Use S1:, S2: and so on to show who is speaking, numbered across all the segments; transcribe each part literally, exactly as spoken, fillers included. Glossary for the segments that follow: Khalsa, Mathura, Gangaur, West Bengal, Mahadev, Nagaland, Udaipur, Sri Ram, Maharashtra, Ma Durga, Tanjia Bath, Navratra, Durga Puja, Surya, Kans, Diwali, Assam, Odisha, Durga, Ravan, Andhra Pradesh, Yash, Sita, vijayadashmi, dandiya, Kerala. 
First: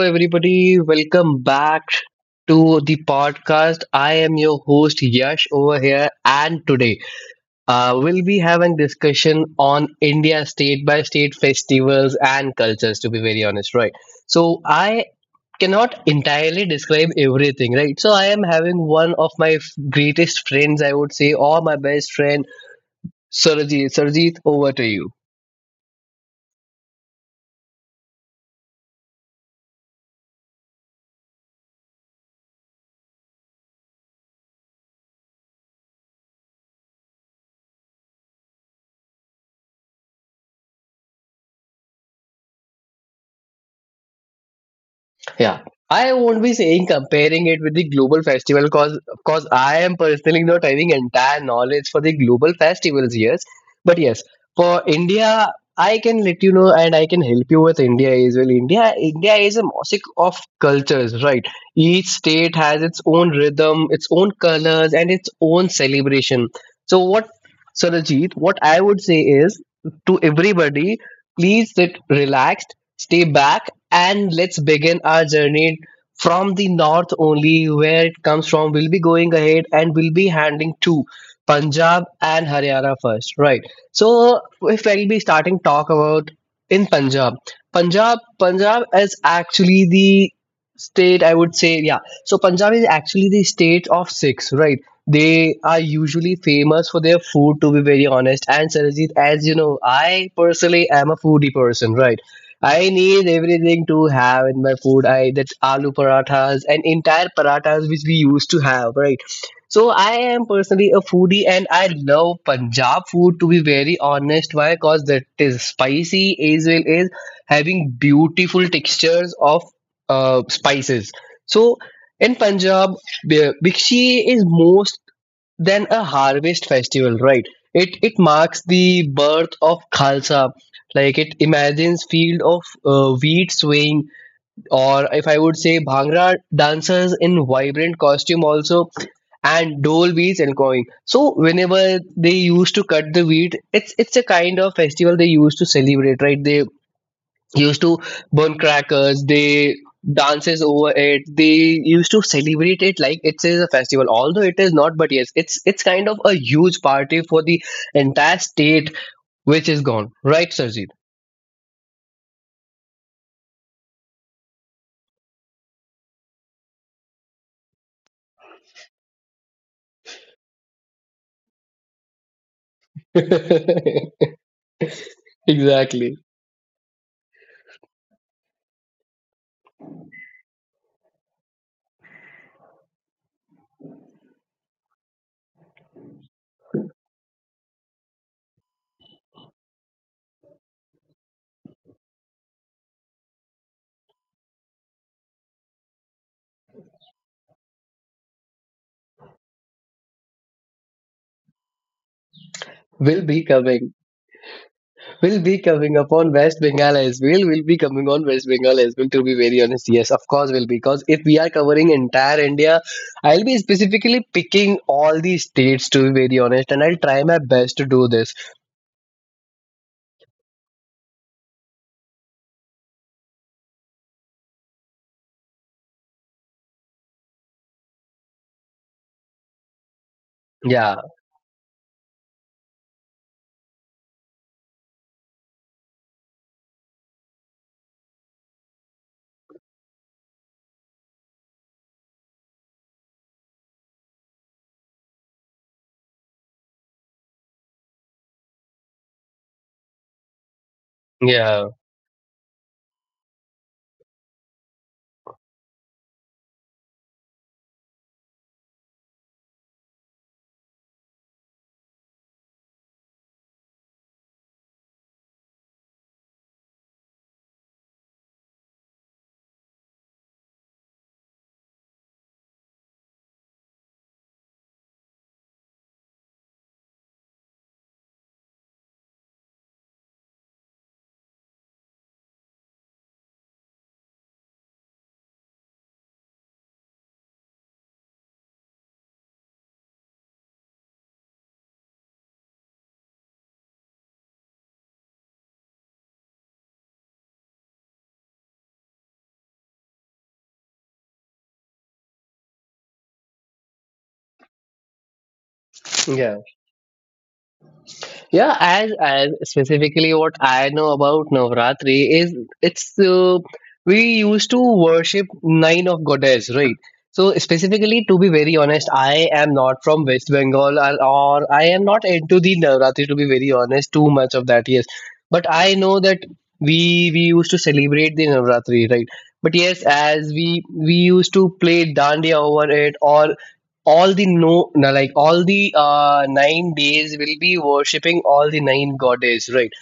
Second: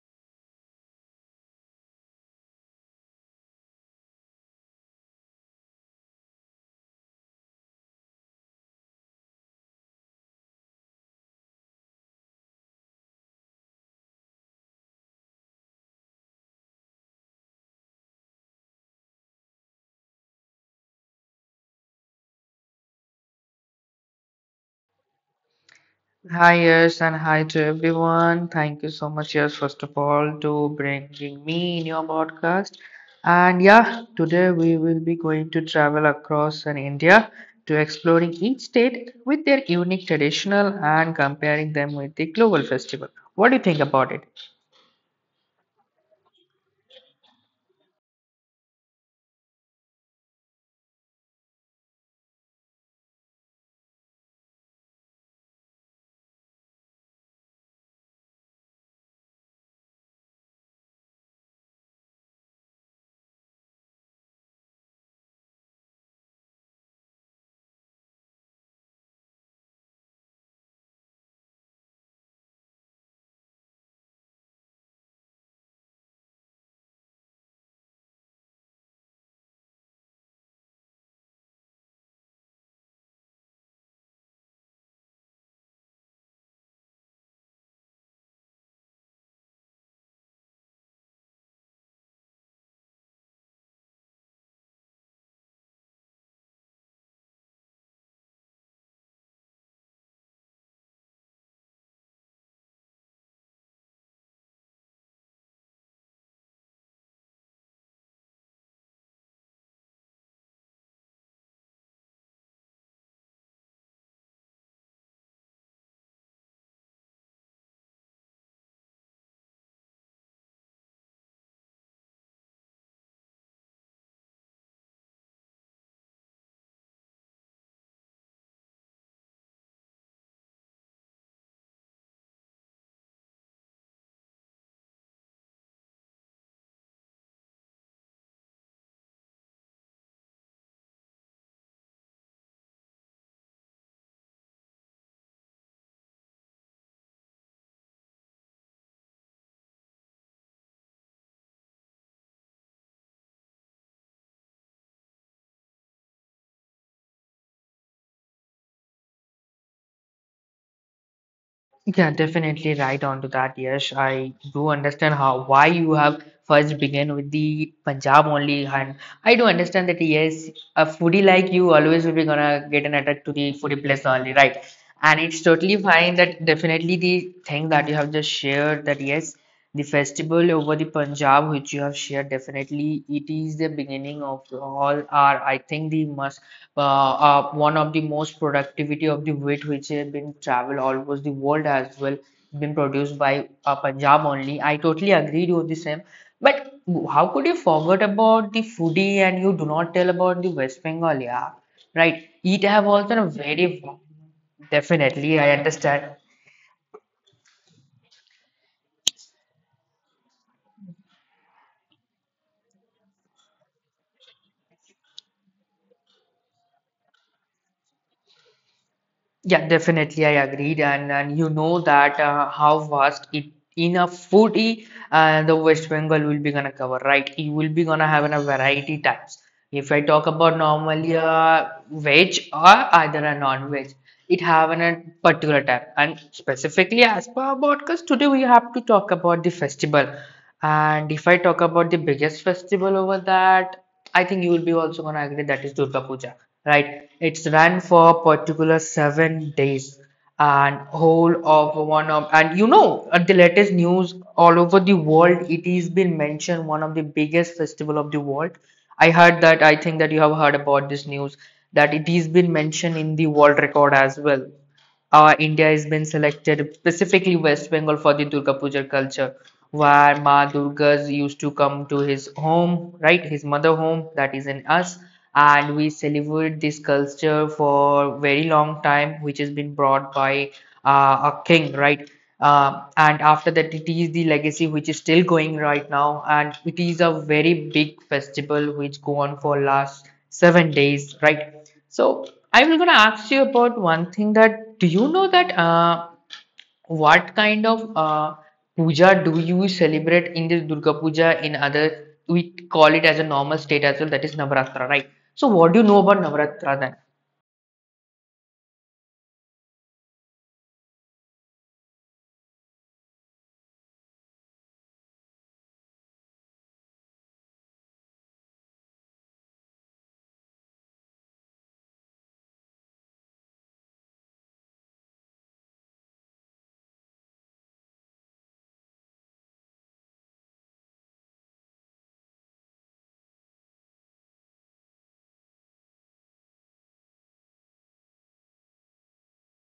S1: everybody. Welcome back to the podcast. I am your host Yash over here, and today uh, we'll be having discussion on India state by state festivals and cultures. To be very honest, right? So I cannot entirely describe everything, right? So I am having one of my f- greatest friends, I would say, or my best friend, Surajit. Surajit, over to you.
S2: Hi, yes, and hi to everyone. Thank you so much, yes, first of all, to bringing me in your podcast. And yeah, today we will be going to travel across an India to exploring each state with their unique traditional and comparing them with the global festival. What do you think about it?
S1: Yeah. I won't be saying comparing it with the global festival because of course I am personally not having entire knowledge for the global festivals, yes. But yes, for India, I can let you know and I can help you with India as well. India India is a mosaic of cultures, right? Each state has its own rhythm, its own colors, and its own celebration. So what Sarajit, what I would say is to everybody, please sit relaxed, stay back and let's begin our journey from the north only, where it comes from. We'll be going ahead and we'll be handling to Punjab and Haryana first, right? So, if we will be starting talk about in Punjab, Punjab, Punjab is actually the state I would say, yeah. So, Punjab is actually the state of six, right? They are usually famous for their food, to be very honest. And Sarajit, as you know, I personally am a foodie person, right? I need everything to have in my food. I that aloo parathas and entire parathas which we used to have, right? So I am personally a foodie and I love Punjab food to be very honest. Why? Because that is spicy as well as having beautiful textures of uh, spices. So in Punjab, the Bikshi is most then a harvest festival, right? It it marks the birth of Khalsa. Like it imagines field of uh, wheat swaying, or if I would say, Bhangra dancers in vibrant costume also, and dole beats and going. So whenever they used to cut the wheat, it's it's a kind of festival they used to celebrate, right? They used to burn crackers, they dances over it, they used to celebrate it like it is a festival, although it is not, but yes, it's it's kind of a huge party for the entire state which is gone, right Sarjeet?
S2: Yeah, definitely right on to that. Yes, I do understand how why you have first began with the Punjab only, and I do understand that yes, a foodie like you always will be gonna get an attack to the foodie place only, right? And it's totally fine
S1: Exactly,
S2: that definitely the thing that you have just shared that yes, the festival over the Punjab which you have shared definitely it is the beginning of all our I think the must uh, uh, one of the most productivity of the wheat which has been traveled almost the world as well been produced by uh, Punjab only. I totally agreed with the same. But how could you forget about the foodie and you do not tell about the West Bengal? Yeah, right. It have also
S1: will
S2: a
S1: be
S2: very
S1: coming.
S2: definitely
S1: Will
S2: I
S1: be coming
S2: understand.
S1: upon West Bengal as well. Will be coming on West Bengal as well. To be very honest, yes, of course will be, because if we are covering entire India, I'll be specifically picking all the states. To be very honest, and I'll try my best to do this.
S2: Yeah, definitely, I agreed, and and you know that uh, how vast it in a foodie, uh, the West Bengal will be gonna cover, right? You will be gonna have a variety types. If I talk about
S1: Yeah,
S2: normally a veg or either a non-veg, it have an- a particular type, and specifically as per our podcast today, we have to talk about the festival. And if I talk about the biggest festival over that, I think you will be also gonna agree that is Durga Puja, right? It's run for particular seven days and whole
S1: yeah,
S2: of one of and you know at the latest news all over the world it is been mentioned one of the biggest festival of the world. I heard that I think that you have heard about this news that it is been mentioned in the world record as well. uh, India has been selected specifically West Bengal for the Durga Puja culture, where Ma Durga used to come to his home, right, his mother home that is in us, and we celebrate this culture for very long time, which has been brought by uh, a king, right. Uh, and after that, it is the legacy which is still going right now, and it is a very big festival which go on for last seven days, right? So I'm going to ask you about one thing that do you know that uh, what kind of uh, puja do you celebrate in this Durga Puja in other we call it as a normal state as well that is Navratra, right? So what do you know about
S1: yeah.
S2: Navratra then?
S1: Yeah, as as specifically what I know about Navratri is it's uh, we used to worship nine of goddess, right? So specifically, to be very honest, I am not from West Bengal, or, or I am not into the Navratri. To be very honest, too much of that, yes. But I know that we we used to celebrate the Navratri, right? But yes, as we we used to play dandiya over it, or all the no like all the uh, nine days will be worshipping all the nine goddess, right?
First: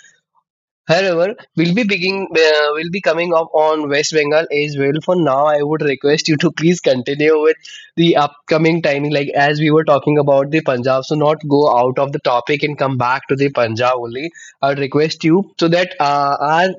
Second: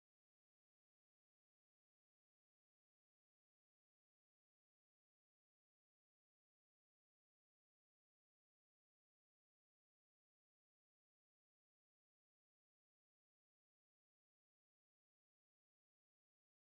S1: However, we'll be begin uh, will be coming up on West Bengal as well. For now, I would request you to please continue with the upcoming timing, like as we were talking about the Punjab, so not go out of the topic and come back to the Punjab only, I would request you, so that uh, our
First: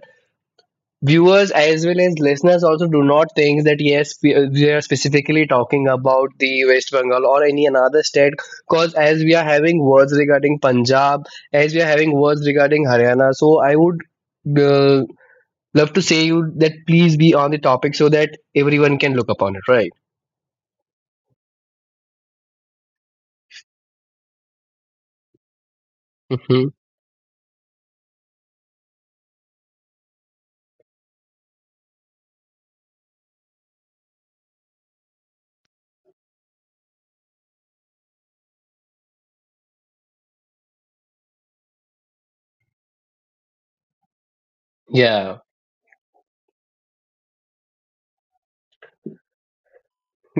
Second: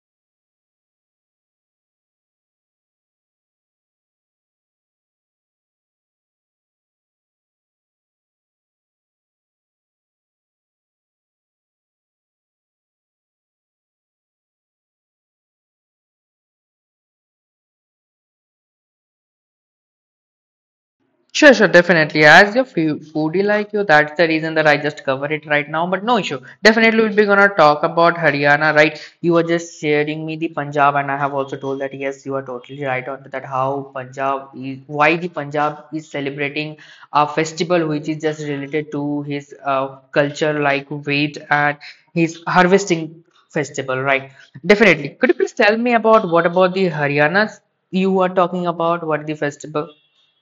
S1: viewers as well as listeners also do not think that yes we we are specifically talking about the West Bengal or any another state, because as we are having words regarding Punjab, as we are having words regarding Haryana, so I would uh, love to say you that please be on the topic so that everyone can look upon it, right?
S2: Sure, sure, definitely. As a foo- foodie like you, that's the reason that I just cover it right now. But no issue.
S1: Hmm,
S2: Definitely, we'll be gonna talk about Haryana, right? You were just sharing me the Punjab, and I have also told that yes, you are totally right on that. How Punjab is, why the Punjab is celebrating a festival which is just related to his uh, culture, like wheat and his harvesting festival, right? Definitely. Could
S1: yeah.
S2: you please tell me about what about the Haryana's you are talking about? What the festival?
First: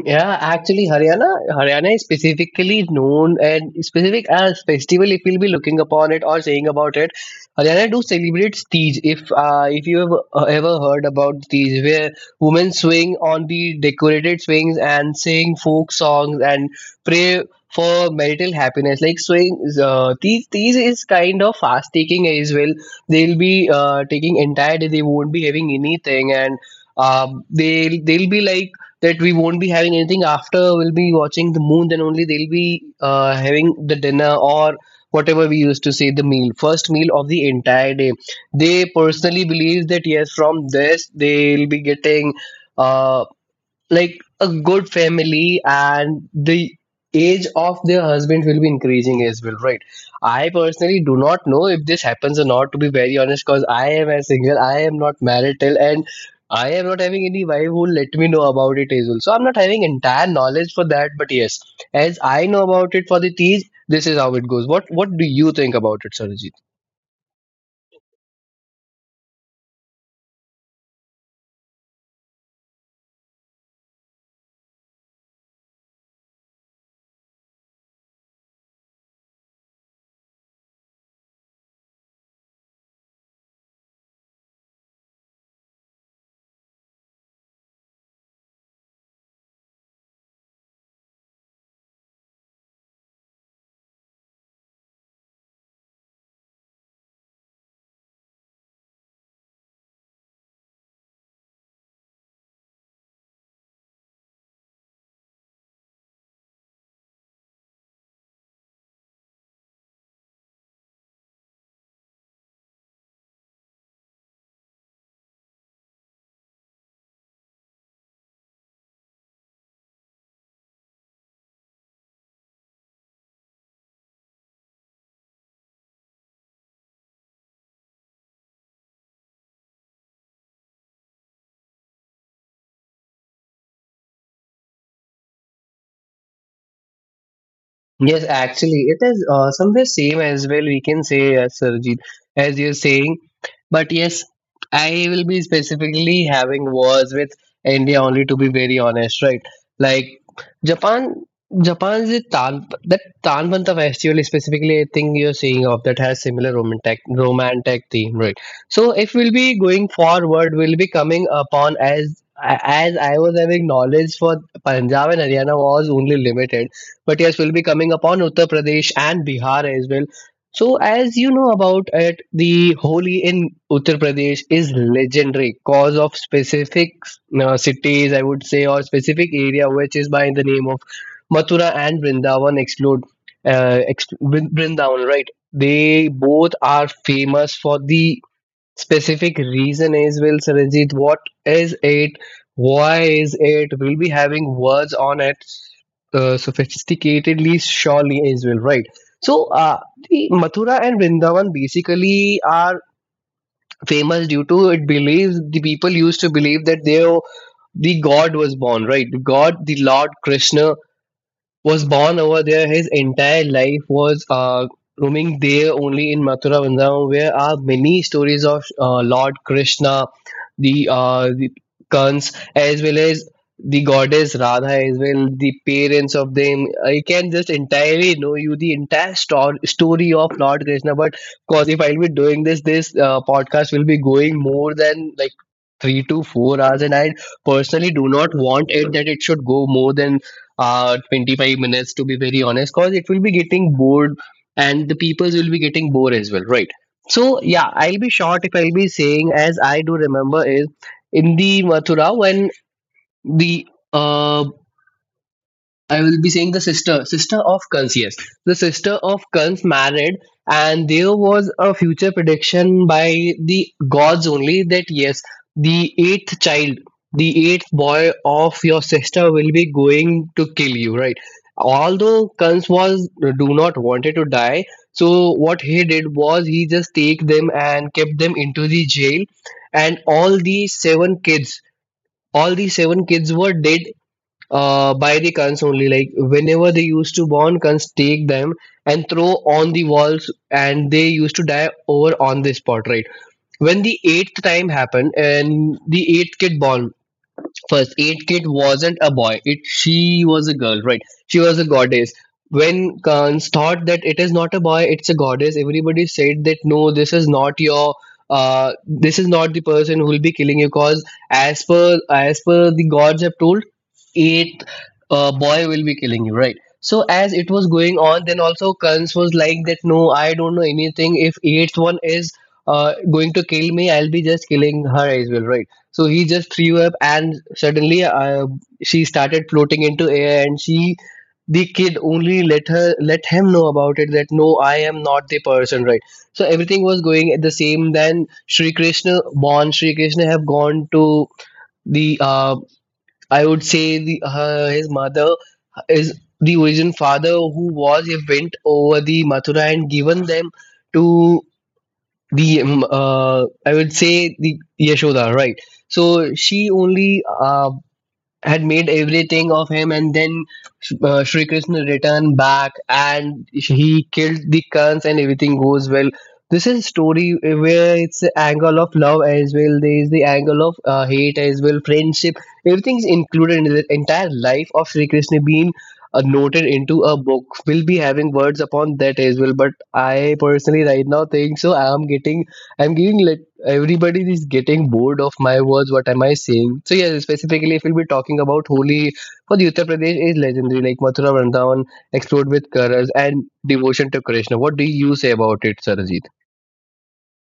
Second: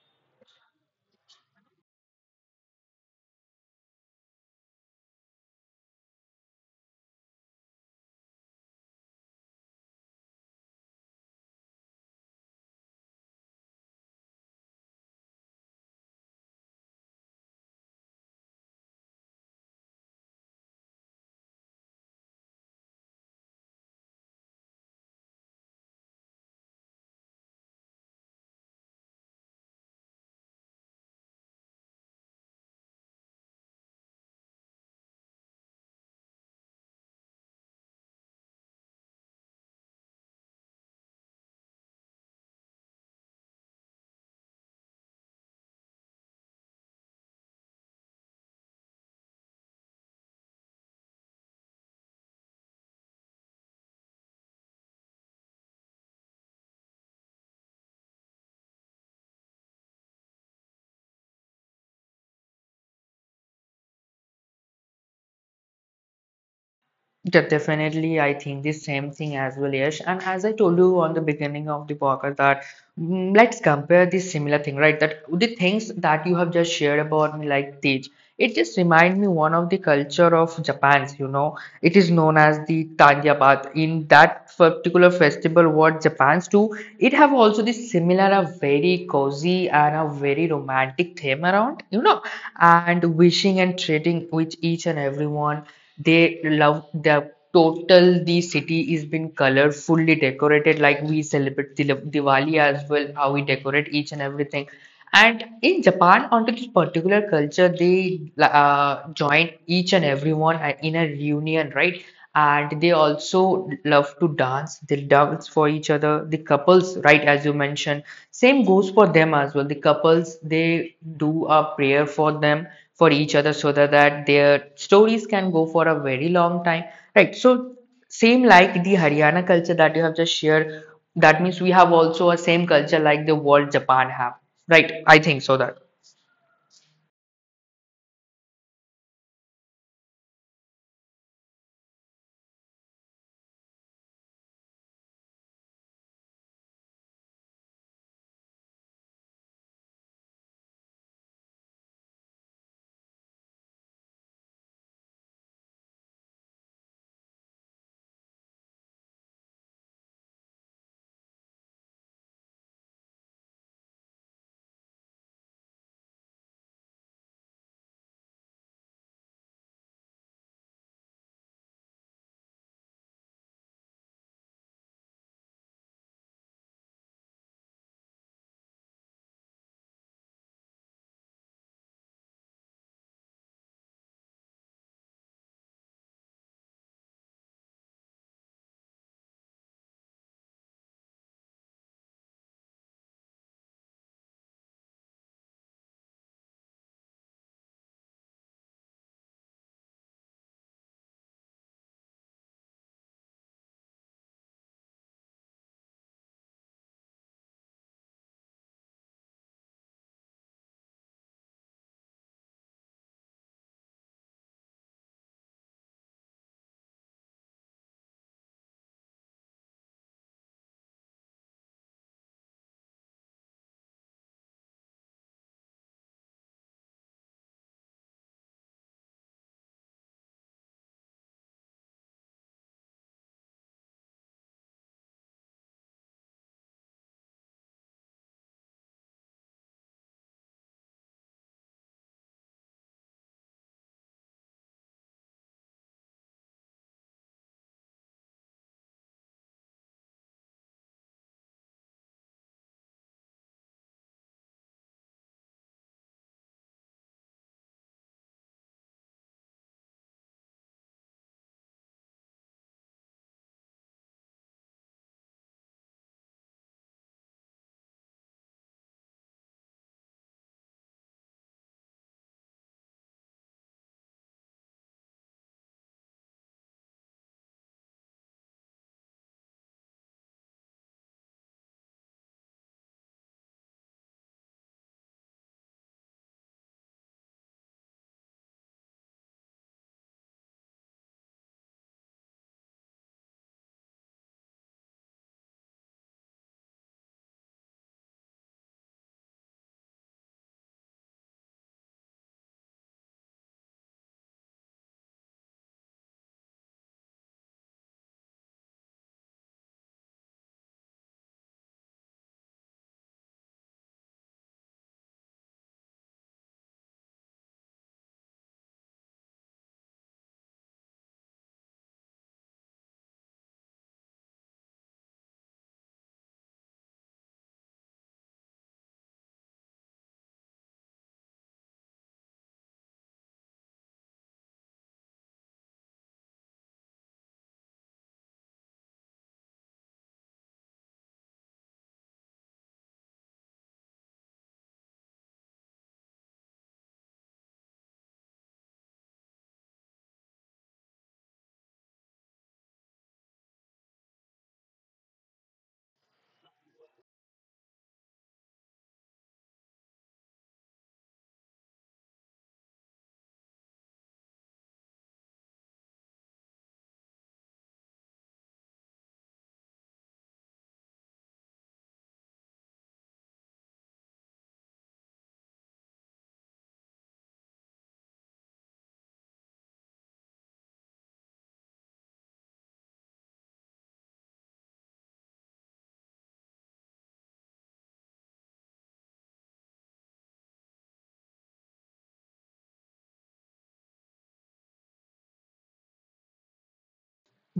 S1: Yeah, actually, Haryana, Haryana is specifically known and specific as festival. If you'll be looking upon it or saying about it, Haryana do celebrates Tej. If uh, if you have uh, ever heard about Tej, where women swing on the decorated swings and sing folk songs and pray for marital happiness. Like swing, uh, Tej, Tej is kind of fast taking as well. They'll be uh, taking entire day. They won't be having anything and. Um, they'll they'll be like that we won't be having anything, after we'll be watching the moon then only they'll be uh, having the dinner or whatever we used to say the meal, first meal of the entire day. They personally believe that yes, from this they'll be getting uh, like a good family and the age of their husband will be increasing as well, right? I personally do not know if this happens or not, to be very honest, because I am a single, I am not married till, and I am not having any wife who let me know about it as well, so I'm not having entire knowledge for that. But yes, as I know about it for the teas, this is how it goes. What what do you think about it, sir?
S2: De- Definitely, I think the same thing as well, Yash. And as I told you on the beginning of the podcast, that mm, let's compare the similar thing, right? That the things that you have just shared about me, like the it just reminds me one of the culture of Japan's, you know, it is known as the Tanjia Bath. In that particular festival, what Japan's do, it have also this similar, a very cozy and a very romantic theme around, you know, and wishing and trading with each and everyone. They love the total the city is been colorfully decorated like we celebrate Dil- Diwali as well, how we decorate each and everything and in Japan, onto this particular culture, they like, uh, join each and everyone a- in a reunion, right? And they also love to dance. They dance for each other. The couples, right, as you mentioned, same goes for them as well. The couples, they do a prayer for them, for each other, so that, that their stories can go for a very long time, right? So same like the Haryana culture that you have just shared, that means we have also a same culture like the world Japan have. Right, I think so that.
S1: Yes, actually, it is uh, somewhere same as well. We can say, uh, Sarjeet, as you're saying. But yes, I will be specifically having wars with India only, to be very honest, right? Like Japan, Japan's the Tan, that Tanbanta festival specifically, I think you're saying of that has similar romantic romantic theme, right? So if we'll be going forward, we'll be coming upon as as I was having knowledge for Punjab and Haryana was only limited, but yes, we'll be coming upon Uttar Pradesh and Bihar as well. So, as you know about it, the Holi in Uttar Pradesh is legendary cause of specific uh, cities, I would say, or specific area, which is by the name of Mathura and Vrindavan explode, uh, ex- Vrindavan, right? They both are famous for the specific reason is well Saranjit, what is it, why is it, we'll be having words on it uh, sophisticatedly, surely as well, right? So uh, the Mathura and Vrindavan basically are famous due to it believes, the people used to believe that they, the god was born, right, god the Lord Krishna was born over there. His entire life was uh, roaming there only in Mathura Vrindavan, where are many stories of uh, Lord Krishna, the, uh, the Kans, as well as the goddess Radha, as well the parents of them. I can just entirely know you the entire stor- story of Lord Krishna. But of course, if I'll be doing this, this uh, podcast will be going more than like three to four hours, and I personally do not want it that it should go more than uh twenty-five minutes, to be very honest, because it will be getting bored and the peoples will be getting bored as well, right? So yeah, I'll be short, if I'll be saying as I do remember is, in the Mathura, when the uh I will be saying the sister, sister of Kun's, yes. The sister of Kun's married, and there was a future prediction by the gods only that yes, the eighth child, the eighth boy of your sister will be going to kill you, right? Although Kun's was do not wanted to die, so what he did was he just take them and kept them into the jail, and all the seven kids, all the seven kids were dead uh, by the cons only. Like whenever they used to burn cons, take them and throw on the walls, and they used to die over on the spot. Right, when the eighth time happened and the eighth kid born, first aid kid wasn't a boy, it she was a girl, right, she was a goddess. When Kans thought that it is not a boy, it's a goddess, everybody said that no, this is not your uh, this is not the person who will be killing you, because as per as per the gods have told, eighth uh, boy will be killing you, right? So as it was going on, then also Kans was like that no, I don't know anything, if eighth one is uh, going to kill me, I'll be just killing her as well, right? So he just threw up, and suddenly uh, she started floating into air, and she, the kid, only let her, let him know about it. That no, I am not the person, right? So everything was going at the same. Then Sri Krishna, born Sri Krishna, have gone to the, uh, I would say the uh, his mother is the origin father who was a went over the Mathura and given them to the um, uh, I would say the Yashoda, right? So she only uh, had made everything of him and then uh, Shri Krishna returned back and he killed the Kans and everything goes well. This is story where it's the angle of love as well. There is the angle of uh, hate as well, friendship. Everything's included in the entire life of Shri Krishna being uh, noted into a book. We'll be having words upon that as well. But I personally right now think so. I am getting, I'm giving everybody is getting bored of my words. What am I saying? So yeah, specifically, if we'll be talking about Holi for the Uttar Pradesh is legendary. Like Mathura Vrindavan explored with colors and devotion to Krishna. What do you say about it, Sarajit?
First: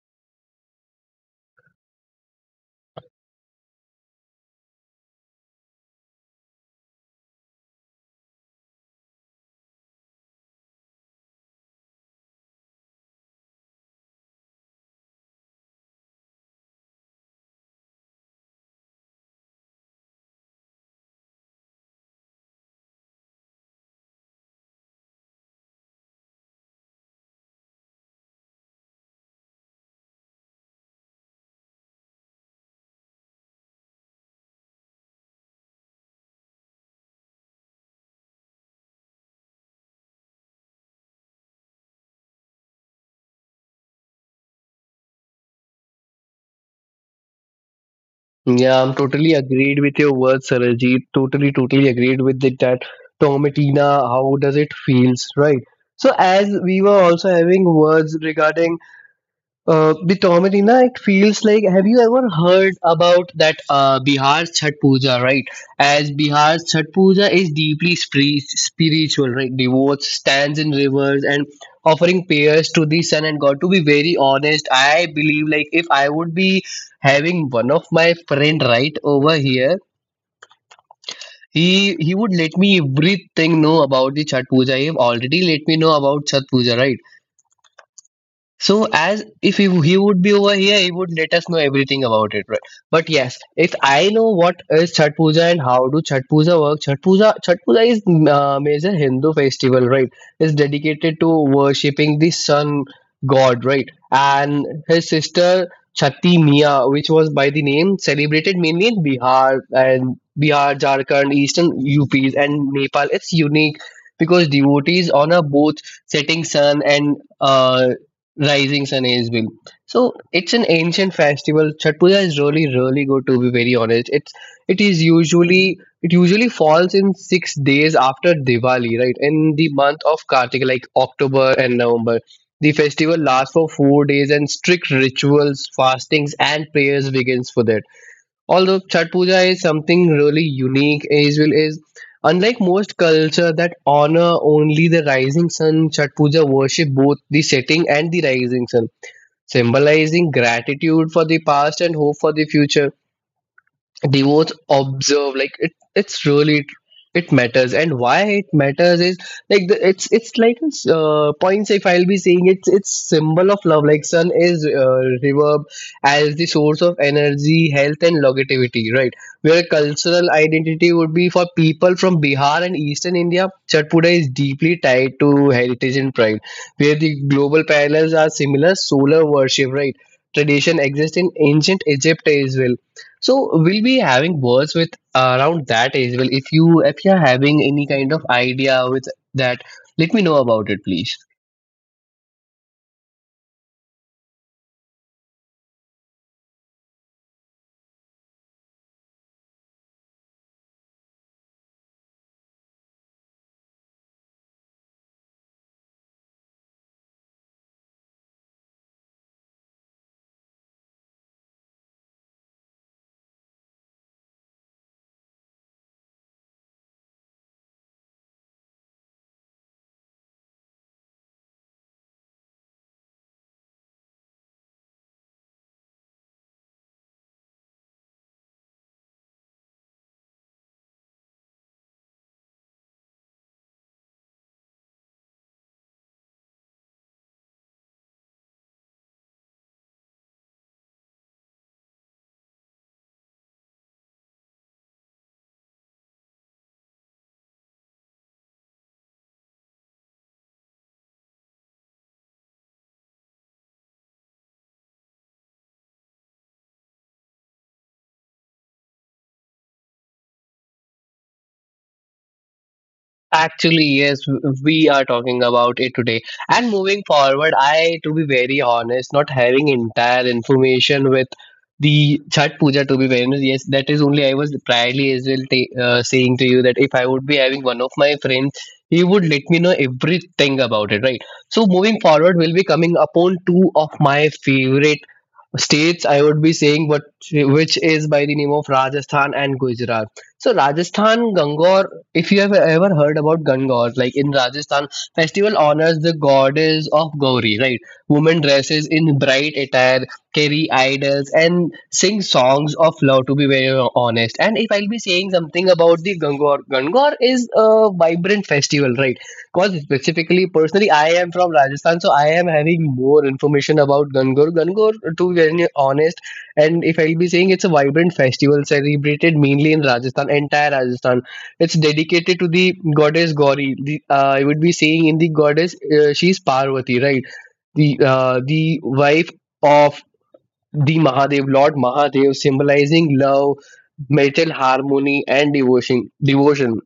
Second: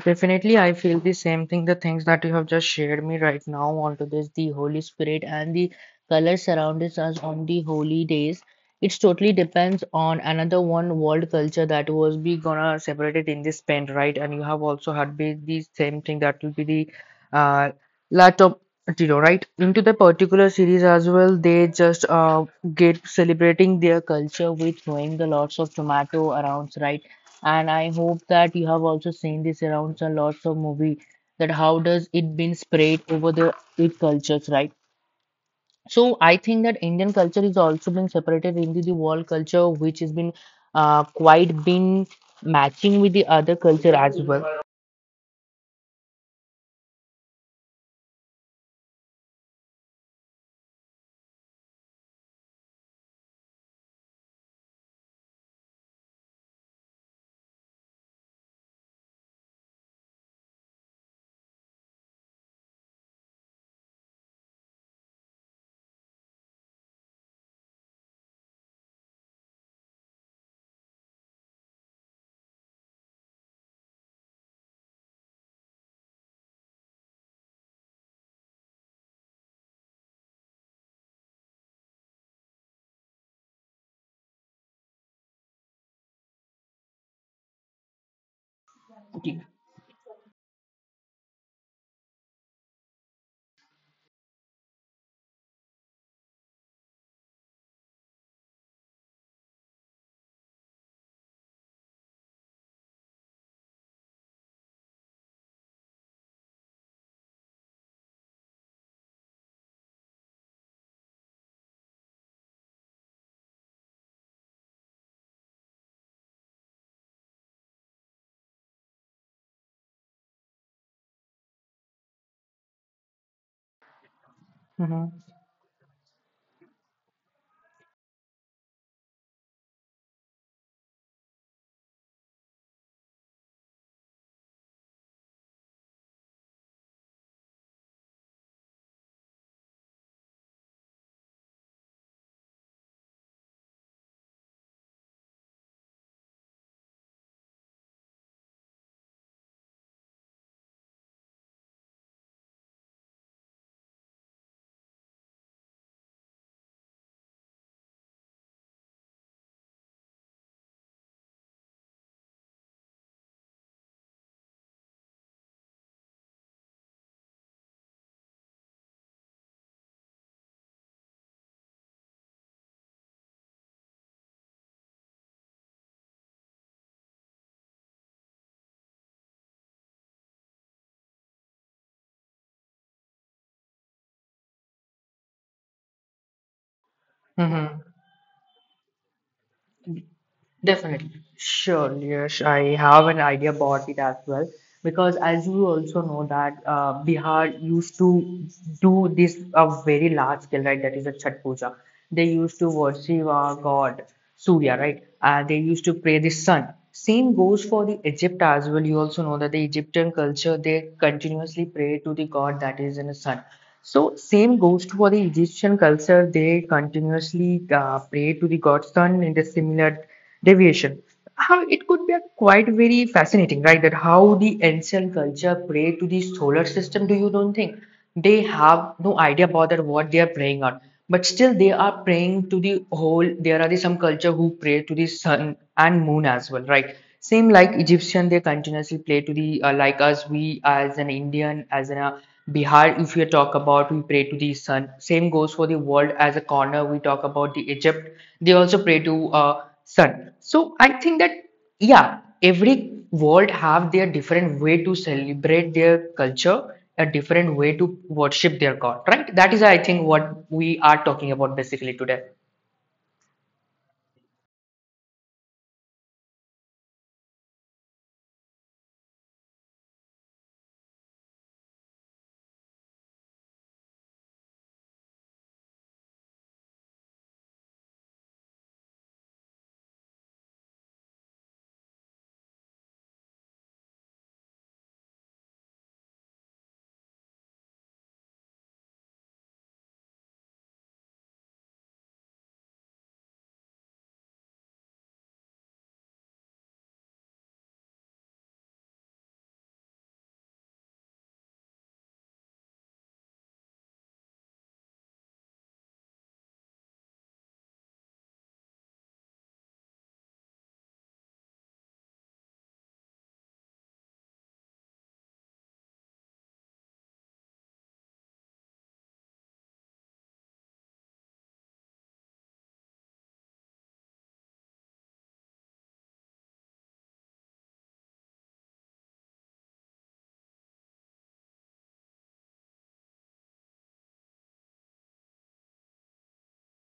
S2: Definitely, I feel the same thing. The things that you have just shared me right now onto this, the Holy Spirit and the colors surrounds us on the holy days. It's totally depends on another one world culture that was be gonna separated in this pen, right? And you have also had be the same thing that will be the uh laptop zero, right? Into the particular series as well, they just uh get celebrating their culture with throwing the lots of tomato around, right? And I hope that you have also seen this around some lots of movie that how does it been spread over the it cultures, right? So I think that Indian culture is also being separated into the world culture, which has been uh, quite been matching with the other culture as well.
S1: Yeah, I'm totally agreed with your words, Sarajit. Totally, totally agreed with it, that Tomatina. How does it feels, right? So as we were also having words regarding Uh, Bitomarina, it feels like, have you ever heard about that uh, Bihar Chhat Puja, right? As Bihar Chhat Puja is deeply spri- spiritual, right? Devotes stands in rivers and offering prayers to the sun and God. To be very honest, I believe like if I would be having one of my friend right over here, he he would let me everything know about the Chhat Puja. He have already let me know about Chhat Puja, right? So as
S2: Mhm.
S1: if he, he would be over here, he would let us know everything about it, right? But yes, if I know what is Chhat Puja and how do Chhat Puja work, Chhat Puja, Chhat Puja is uh, major Hindu festival, right? It's dedicated to worshipping the sun god, right? And his sister Chhati Mia, which was by the name, celebrated mainly in Bihar and Bihar, Jharkhand, Eastern U Ps, and Nepal. It's unique because devotees honor both setting sun and uh. Risings and Age Bill. So it's an ancient festival. Chhat Puja is really, really good to be very honest. It's it is usually it usually falls in six days after Diwali, right? In the month of Kartik, like October and November. The festival lasts for four days and strict rituals, fastings and prayers begins for that. Although Chhat Puja is something really unique, Israel is unlike most culture that honor only the rising sun. Chhat Puja worship both the setting and the rising sun, symbolizing gratitude for the past and hope for the future, the observe like it it's really it matters, and why it matters is like the, it's it's like uh, points, if I'll be saying, it's it's symbol of love. Like sun is uh, reverb as the source of energy, health and longevity, right, where cultural identity would be for people from Bihar and eastern India. Chat Puja is deeply tied to heritage and pride, where the global parallels are similar solar worship, right? Tradition exists in ancient Egypt as well. So we'll be having words with uh, around that age. Well, if you if you're having
S2: Mhm.
S1: any kind of idea with that, let me know about it,
S2: Definitely.
S1: please.
S2: Sure, Yash, I have an idea about it as well. Because as you also know that uh, Bihar used to do this a very large scale, right? That is a Chhat Puja. They used to worship our god Surya, right? And they used to pray the sun. Same goes for the Egypt as well. You also know that the Egyptian culture they continuously pray to the god that is in the sun. So same goes to for the Egyptian culture. They continuously uh, pray to the god sun in the similar deviation. How it could be a quite very fascinating, right? That how the ancient culture pray to the solar system. Do you don't think they have no idea about that what they are praying on? But still, they are praying to the whole. There are the, some culture who pray to the sun and moon as well, right? Same like Egyptian, they continuously pray to the uh, like us. We as an Indian, as an uh, Bihar, if you talk about, we pray to the sun. Same goes for the world as a corner. We talk about the Egypt. They also pray to. Uh, son. So I think that yeah, every world have their different way to celebrate their culture, a different way to worship their god, right? That is I think what we are talking about basically today.
S1: Actually, yes, w- we are talking about it today. And moving forward, I, to be very honest, not having entire information with the Chhat Puja. To be very honest, yes, that is only I was priorly as well ta- uh, saying to you that if I would be having one of my friends, he would let me know everything about it, right? So moving forward, we'll be coming upon two of my favorite states, I would be saying what, which is by the name of Rajasthan and Gujarat. So Rajasthan Gangor, if you have ever heard about Gangor, like in Rajasthan festival, honors the goddess of Gauri, right? Women dresses in bright attire, carry idols and sing songs of love, to be very honest. And if I'll be saying something about the Gangor, Gangor is a vibrant festival, right? Because specifically, personally, I am from Rajasthan, so I am having more information about Gangaur. Gangaur, to be very honest, and if I'll be saying, it's a vibrant festival celebrated mainly in Rajasthan, entire Rajasthan. It's dedicated to the goddess Gauri. The, uh, I would be saying in the goddess, uh, she's Parvati, right? The uh, the wife of the Mahadev, Lord Mahadev, symbolizing love, marital harmony, and devotion. Devotion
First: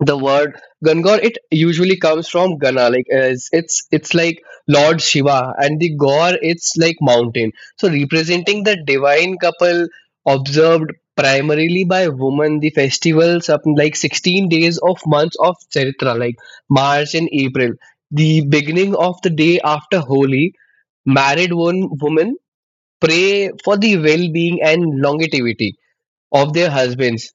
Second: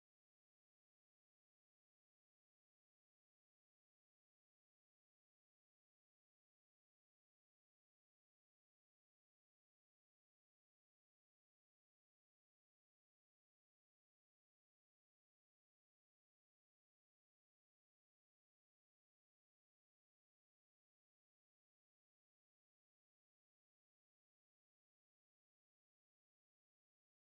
S1: the word Gangor, it usually comes from Gana, like uh, it's, it's it's like Lord Shiva, and the Gaur, it's like mountain. So representing the divine couple observed primarily by women, the festivals up like sixteen days of months of Chaitra, like March and April. The beginning of the day after Holi, married one women pray for the well-being and longevity of their husbands,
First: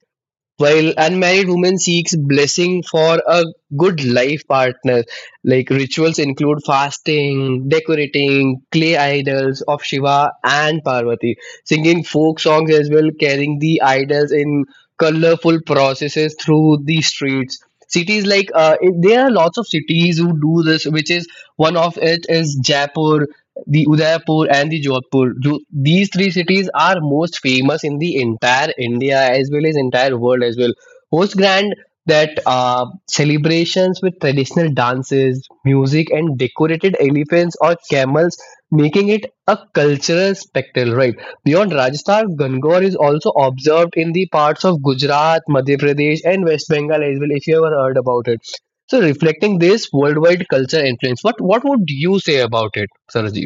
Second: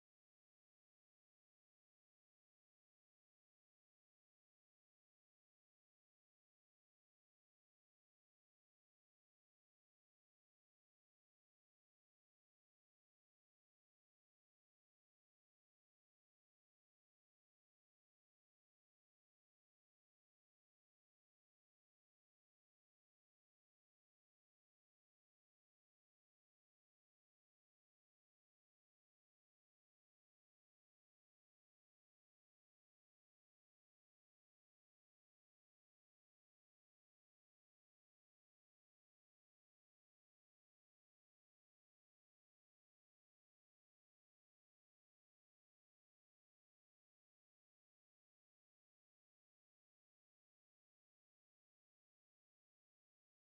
S1: while unmarried woman seeks blessing for a good life partner, like rituals include fasting, decorating clay idols of Shiva and Parvati, singing folk songs as well, carrying the idols in colorful processes through the streets. Cities like uh, it- there are lots of cities who do this, which is one of it is Jaipur, the Udaipur and the Jodhpur. Jo- These three cities are most famous in the entire India as well as entire world as well. Host grand that uh, celebrations with traditional dances, music, and decorated elephants or camels, making it a cultural spectacle. Right, beyond Rajasthan, Gangor is also observed in the parts of Gujarat, Madhya Pradesh, and West Bengal as well. If you ever heard about it. So reflecting this worldwide culture influence, what what would you say about it, Saraj?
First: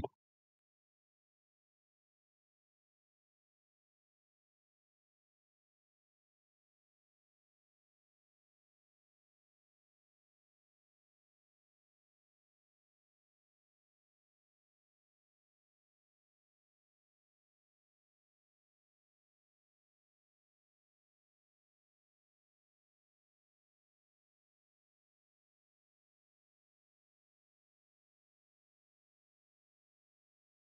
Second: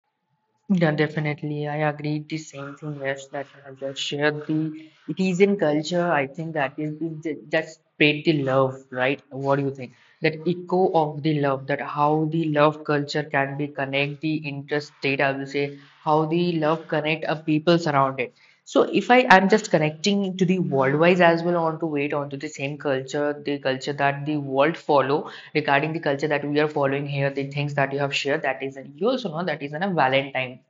S2: Yeah, definitely. I agree the same thing, yes, that you have just shared the it is in culture, I think that is the- that spread the love, right? What do you think? That echo of the love, that how the love culture can be connect the interstate, I will say, how the love connect a people surround it. So if I am just connecting to the worldwise as well, on to wait onto the same culture, the culture that the world follow, regarding the culture that we are following here, the things that you have shared, that is, you also know that is on a Valentine,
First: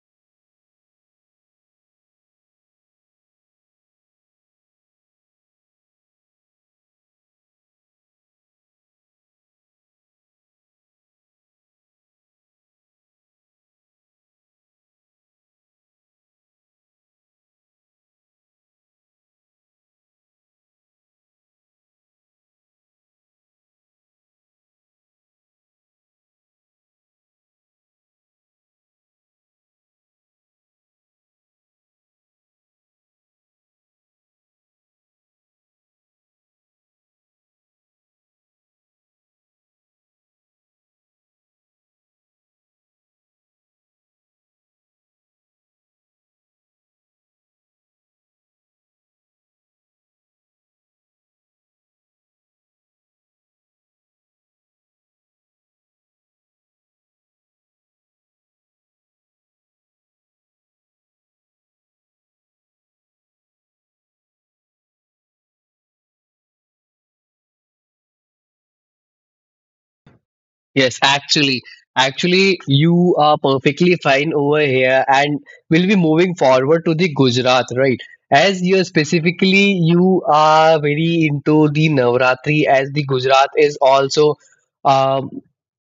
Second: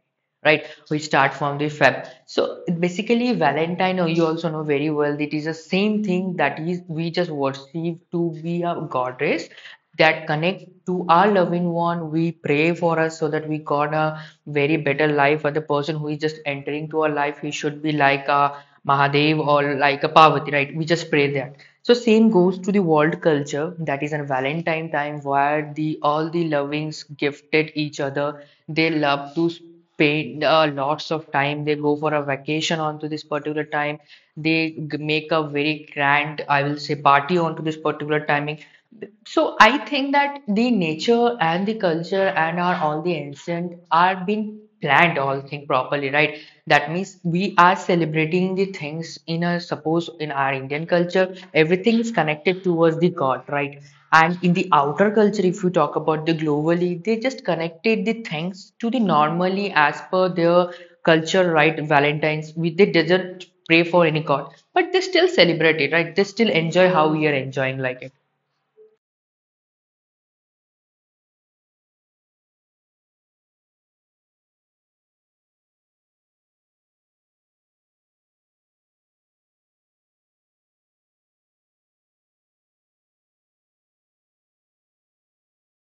S2: right? We start from the Feb. So basically, Valentine, uh, you also know very well, it is the same thing that is we just worship to be a goddess that connect to our loving one. We pray for us so that we got a very better life. For the person who is just entering to our life, he should be like a Mahadev or like a Parvati, right? We just pray that so same goes to the world culture that is on Valentine time where the all the lovings gifted each other. They love to spend uh, lots of time. They go for a vacation onto this particular time. They g- make a very grand, I will say, party onto this particular timing. So I think that the nature and the culture and our all the ancient are being planned all thing properly, right? That means we are celebrating the things in a suppose in our Indian culture everything is connected towards the god, right? And in the outer culture if you talk about the globally they just connected the things to the normally as per their culture, right? Valentines we they didn't pray for any god but they still celebrate it, right? They still enjoy how we are enjoying like it.
S1: Yes, actually, actually, you are perfectly fine over here, and we'll be moving forward to the Gujarat, right? As you're specifically, you are very into the Navratri, as the Gujarat is also. Um,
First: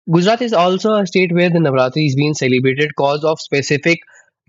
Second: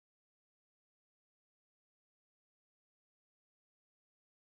S1: Gujarat is also a state where the Navratri is being celebrated because of specific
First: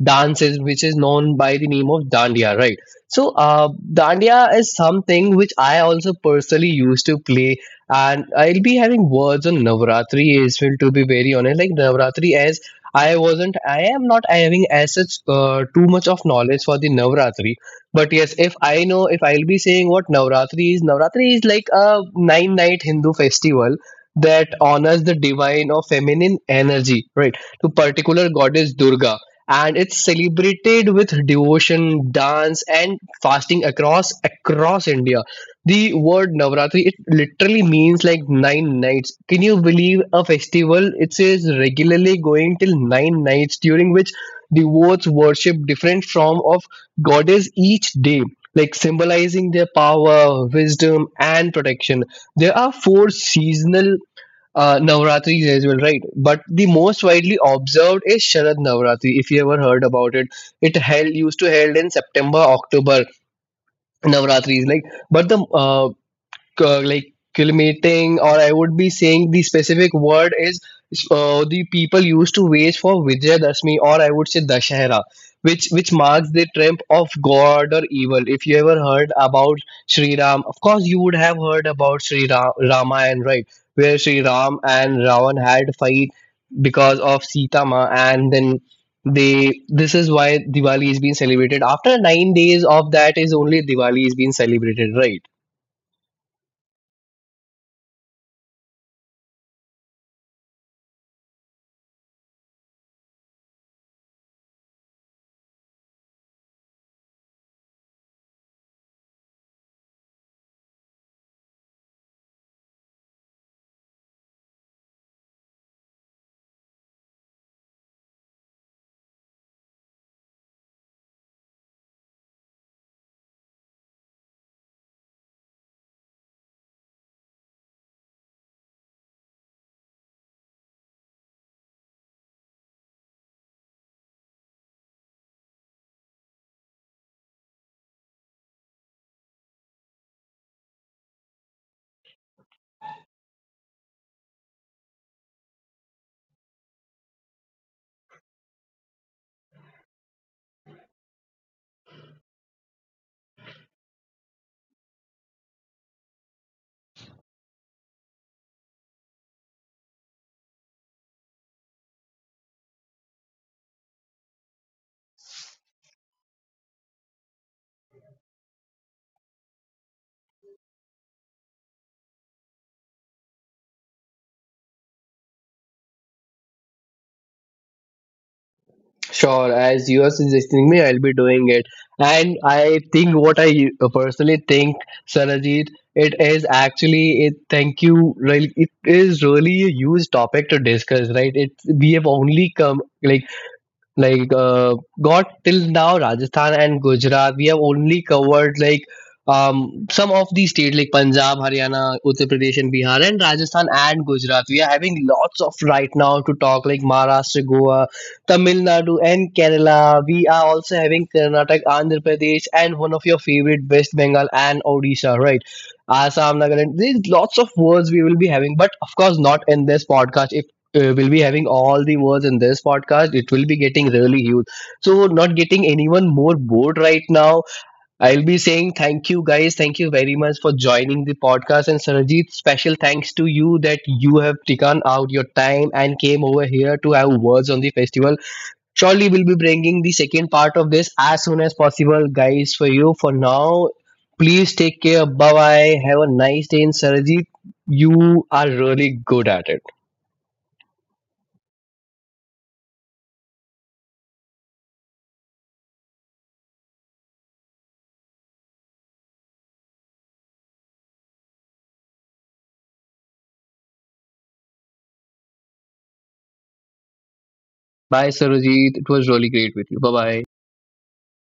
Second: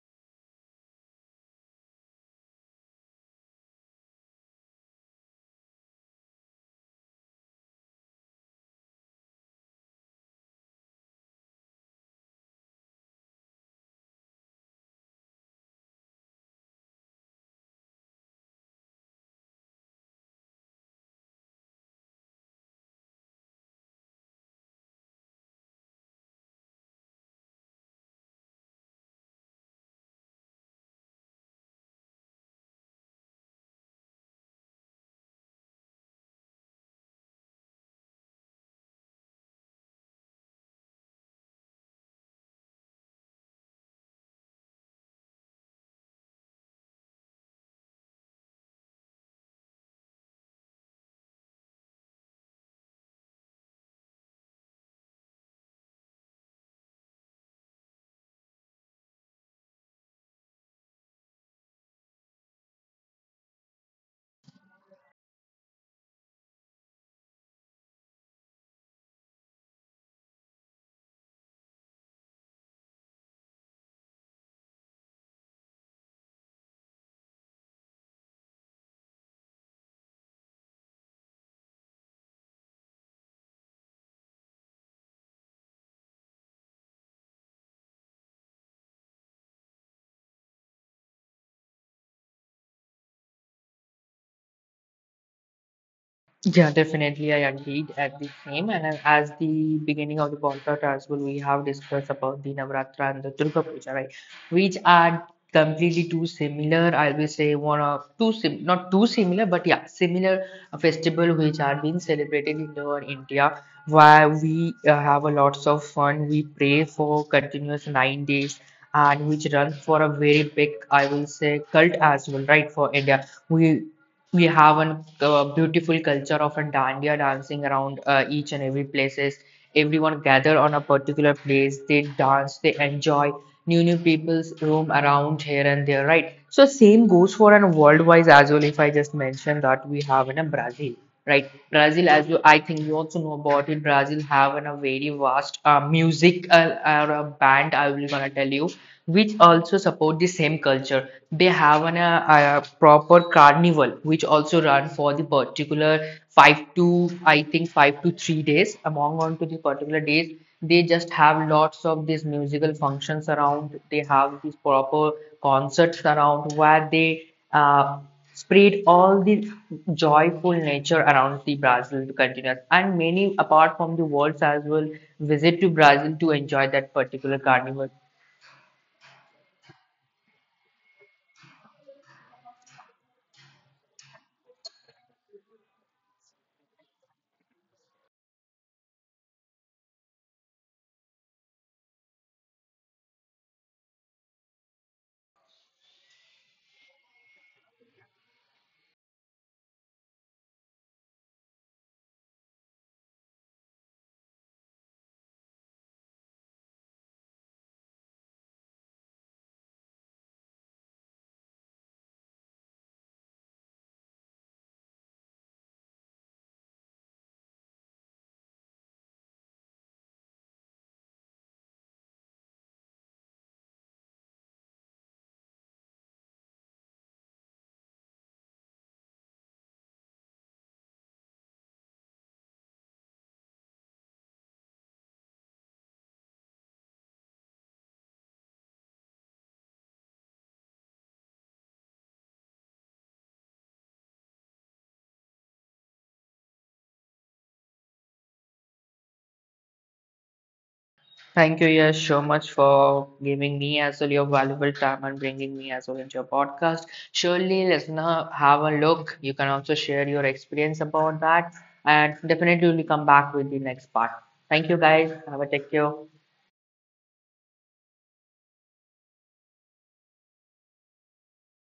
S1: dances, which is known by the name of dandiya, right? So, uh, dandiya is something which I also personally used to play, and I'll be having words on Navratri as well. To be very honest, like Navratri, as I wasn't, I am not having as such uh, too much of knowledge for the Navratri. But yes, if I know, if I'll be saying what Navratri is, Navratri is like a nine night Hindu festival that honors the divine or feminine energy, right, to particular goddess Durga. And it's celebrated with devotion, dance, and fasting across across India. The word Navratri it literally means like nine nights. Can you believe a festival? It says regularly going till nine nights, during which devotees worship different form of goddess each day, like symbolizing their power, wisdom, and protection. There are four seasonal uh, Navratris as well, right? But the most widely observed is Sharad Navratri. If you ever heard about it, it held used to held in September, October Navratris, like. But the uh, uh, like acclimating, or I would be saying the specific word is, uh, the people used to wage for Vijayadashmi, or I would say Dashahara, which which marks the triumph of god or evil. If you ever heard about Sri Ram, of course you would have heard about sri Ra- Ramayana, right, where Sri Ram and Ravan had a fight because of Sita Ma, and then they this is why Diwali is being celebrated after nine days of that is only Diwali is being celebrated, right?
S2: Yeah, definitely. I agreed at the same. And uh, as the beginning of the podcast as well, we have discussed about the Navratra and the Durga Puja, right? Which are completely too similar. I will say one of two sim not too similar, but yeah, similar uh, festival which are being celebrated in our India, where we uh, have a lots of fun. We pray for continuous nine days. And which runs for a very big, I will say, cult as well, right? For India, we we have a uh, beautiful culture of a dandiya dancing around uh, each and every places. Everyone gather on a particular place they dance they enjoy new new people's roam around here and there, right? So same goes for an worldwide as well if I just mention that we have in a Brazil, right? Brazil as you I think you also know about it Brazil have in a very vast uh, music uh, uh, band I will gonna tell you which also support the same culture. They have an, uh, a proper carnival which also run for the particular five to I think five to three days. Among onto the particular days, they just have lots of these musical functions around. They have these proper concerts around where they uh, spread all the joyful nature around the Brazil continent and many apart from the worlds as well visit to Brazil to enjoy that particular carnival.
S1: Sure, as you are suggesting me, I'll be doing it. And I think what I u- personally think, Sarajit, it is actually it. Thank you. Like it is really a huge topic to discuss, right? It we have only come like like uh, got till now Rajasthan and Gujarat. We have only covered like um some of the state like Punjab, Haryana, Uttar Pradesh and Bihar, and Rajasthan and Gujarat. We are having lots of right now to talk like Maharashtra, Goa, Tamil Nadu and Kerala. We are also having Karnataka, Andhra Pradesh, and one of your favorite West Bengal and Odisha, right, Assam, Nagaland. There's lots of words we will be having, but of course not in this podcast. uh, will be having all the words in this podcast, it will be getting really huge. So not getting anyone more bored right now, I'll be saying thank you guys, thank you very much for joining the podcast. And Sarajit, special thanks to you that you have taken out your time and came over here to have words on the festival. Surely we'll be bringing the second part of this as soon as possible guys, for you for now. Please take care, bye bye, have a nice day. And Sarajit, you are really good at it.
S2: Thank you, Yash, so much for giving me as well your valuable time and bringing me as well into your podcast. Surely, listener, have a look. You can also share your experience about that, and definitely we'll come back with the next part. Thank you, guys. Have a take care.
S1: Bye, Sarojit. It was really great with you. Bye bye.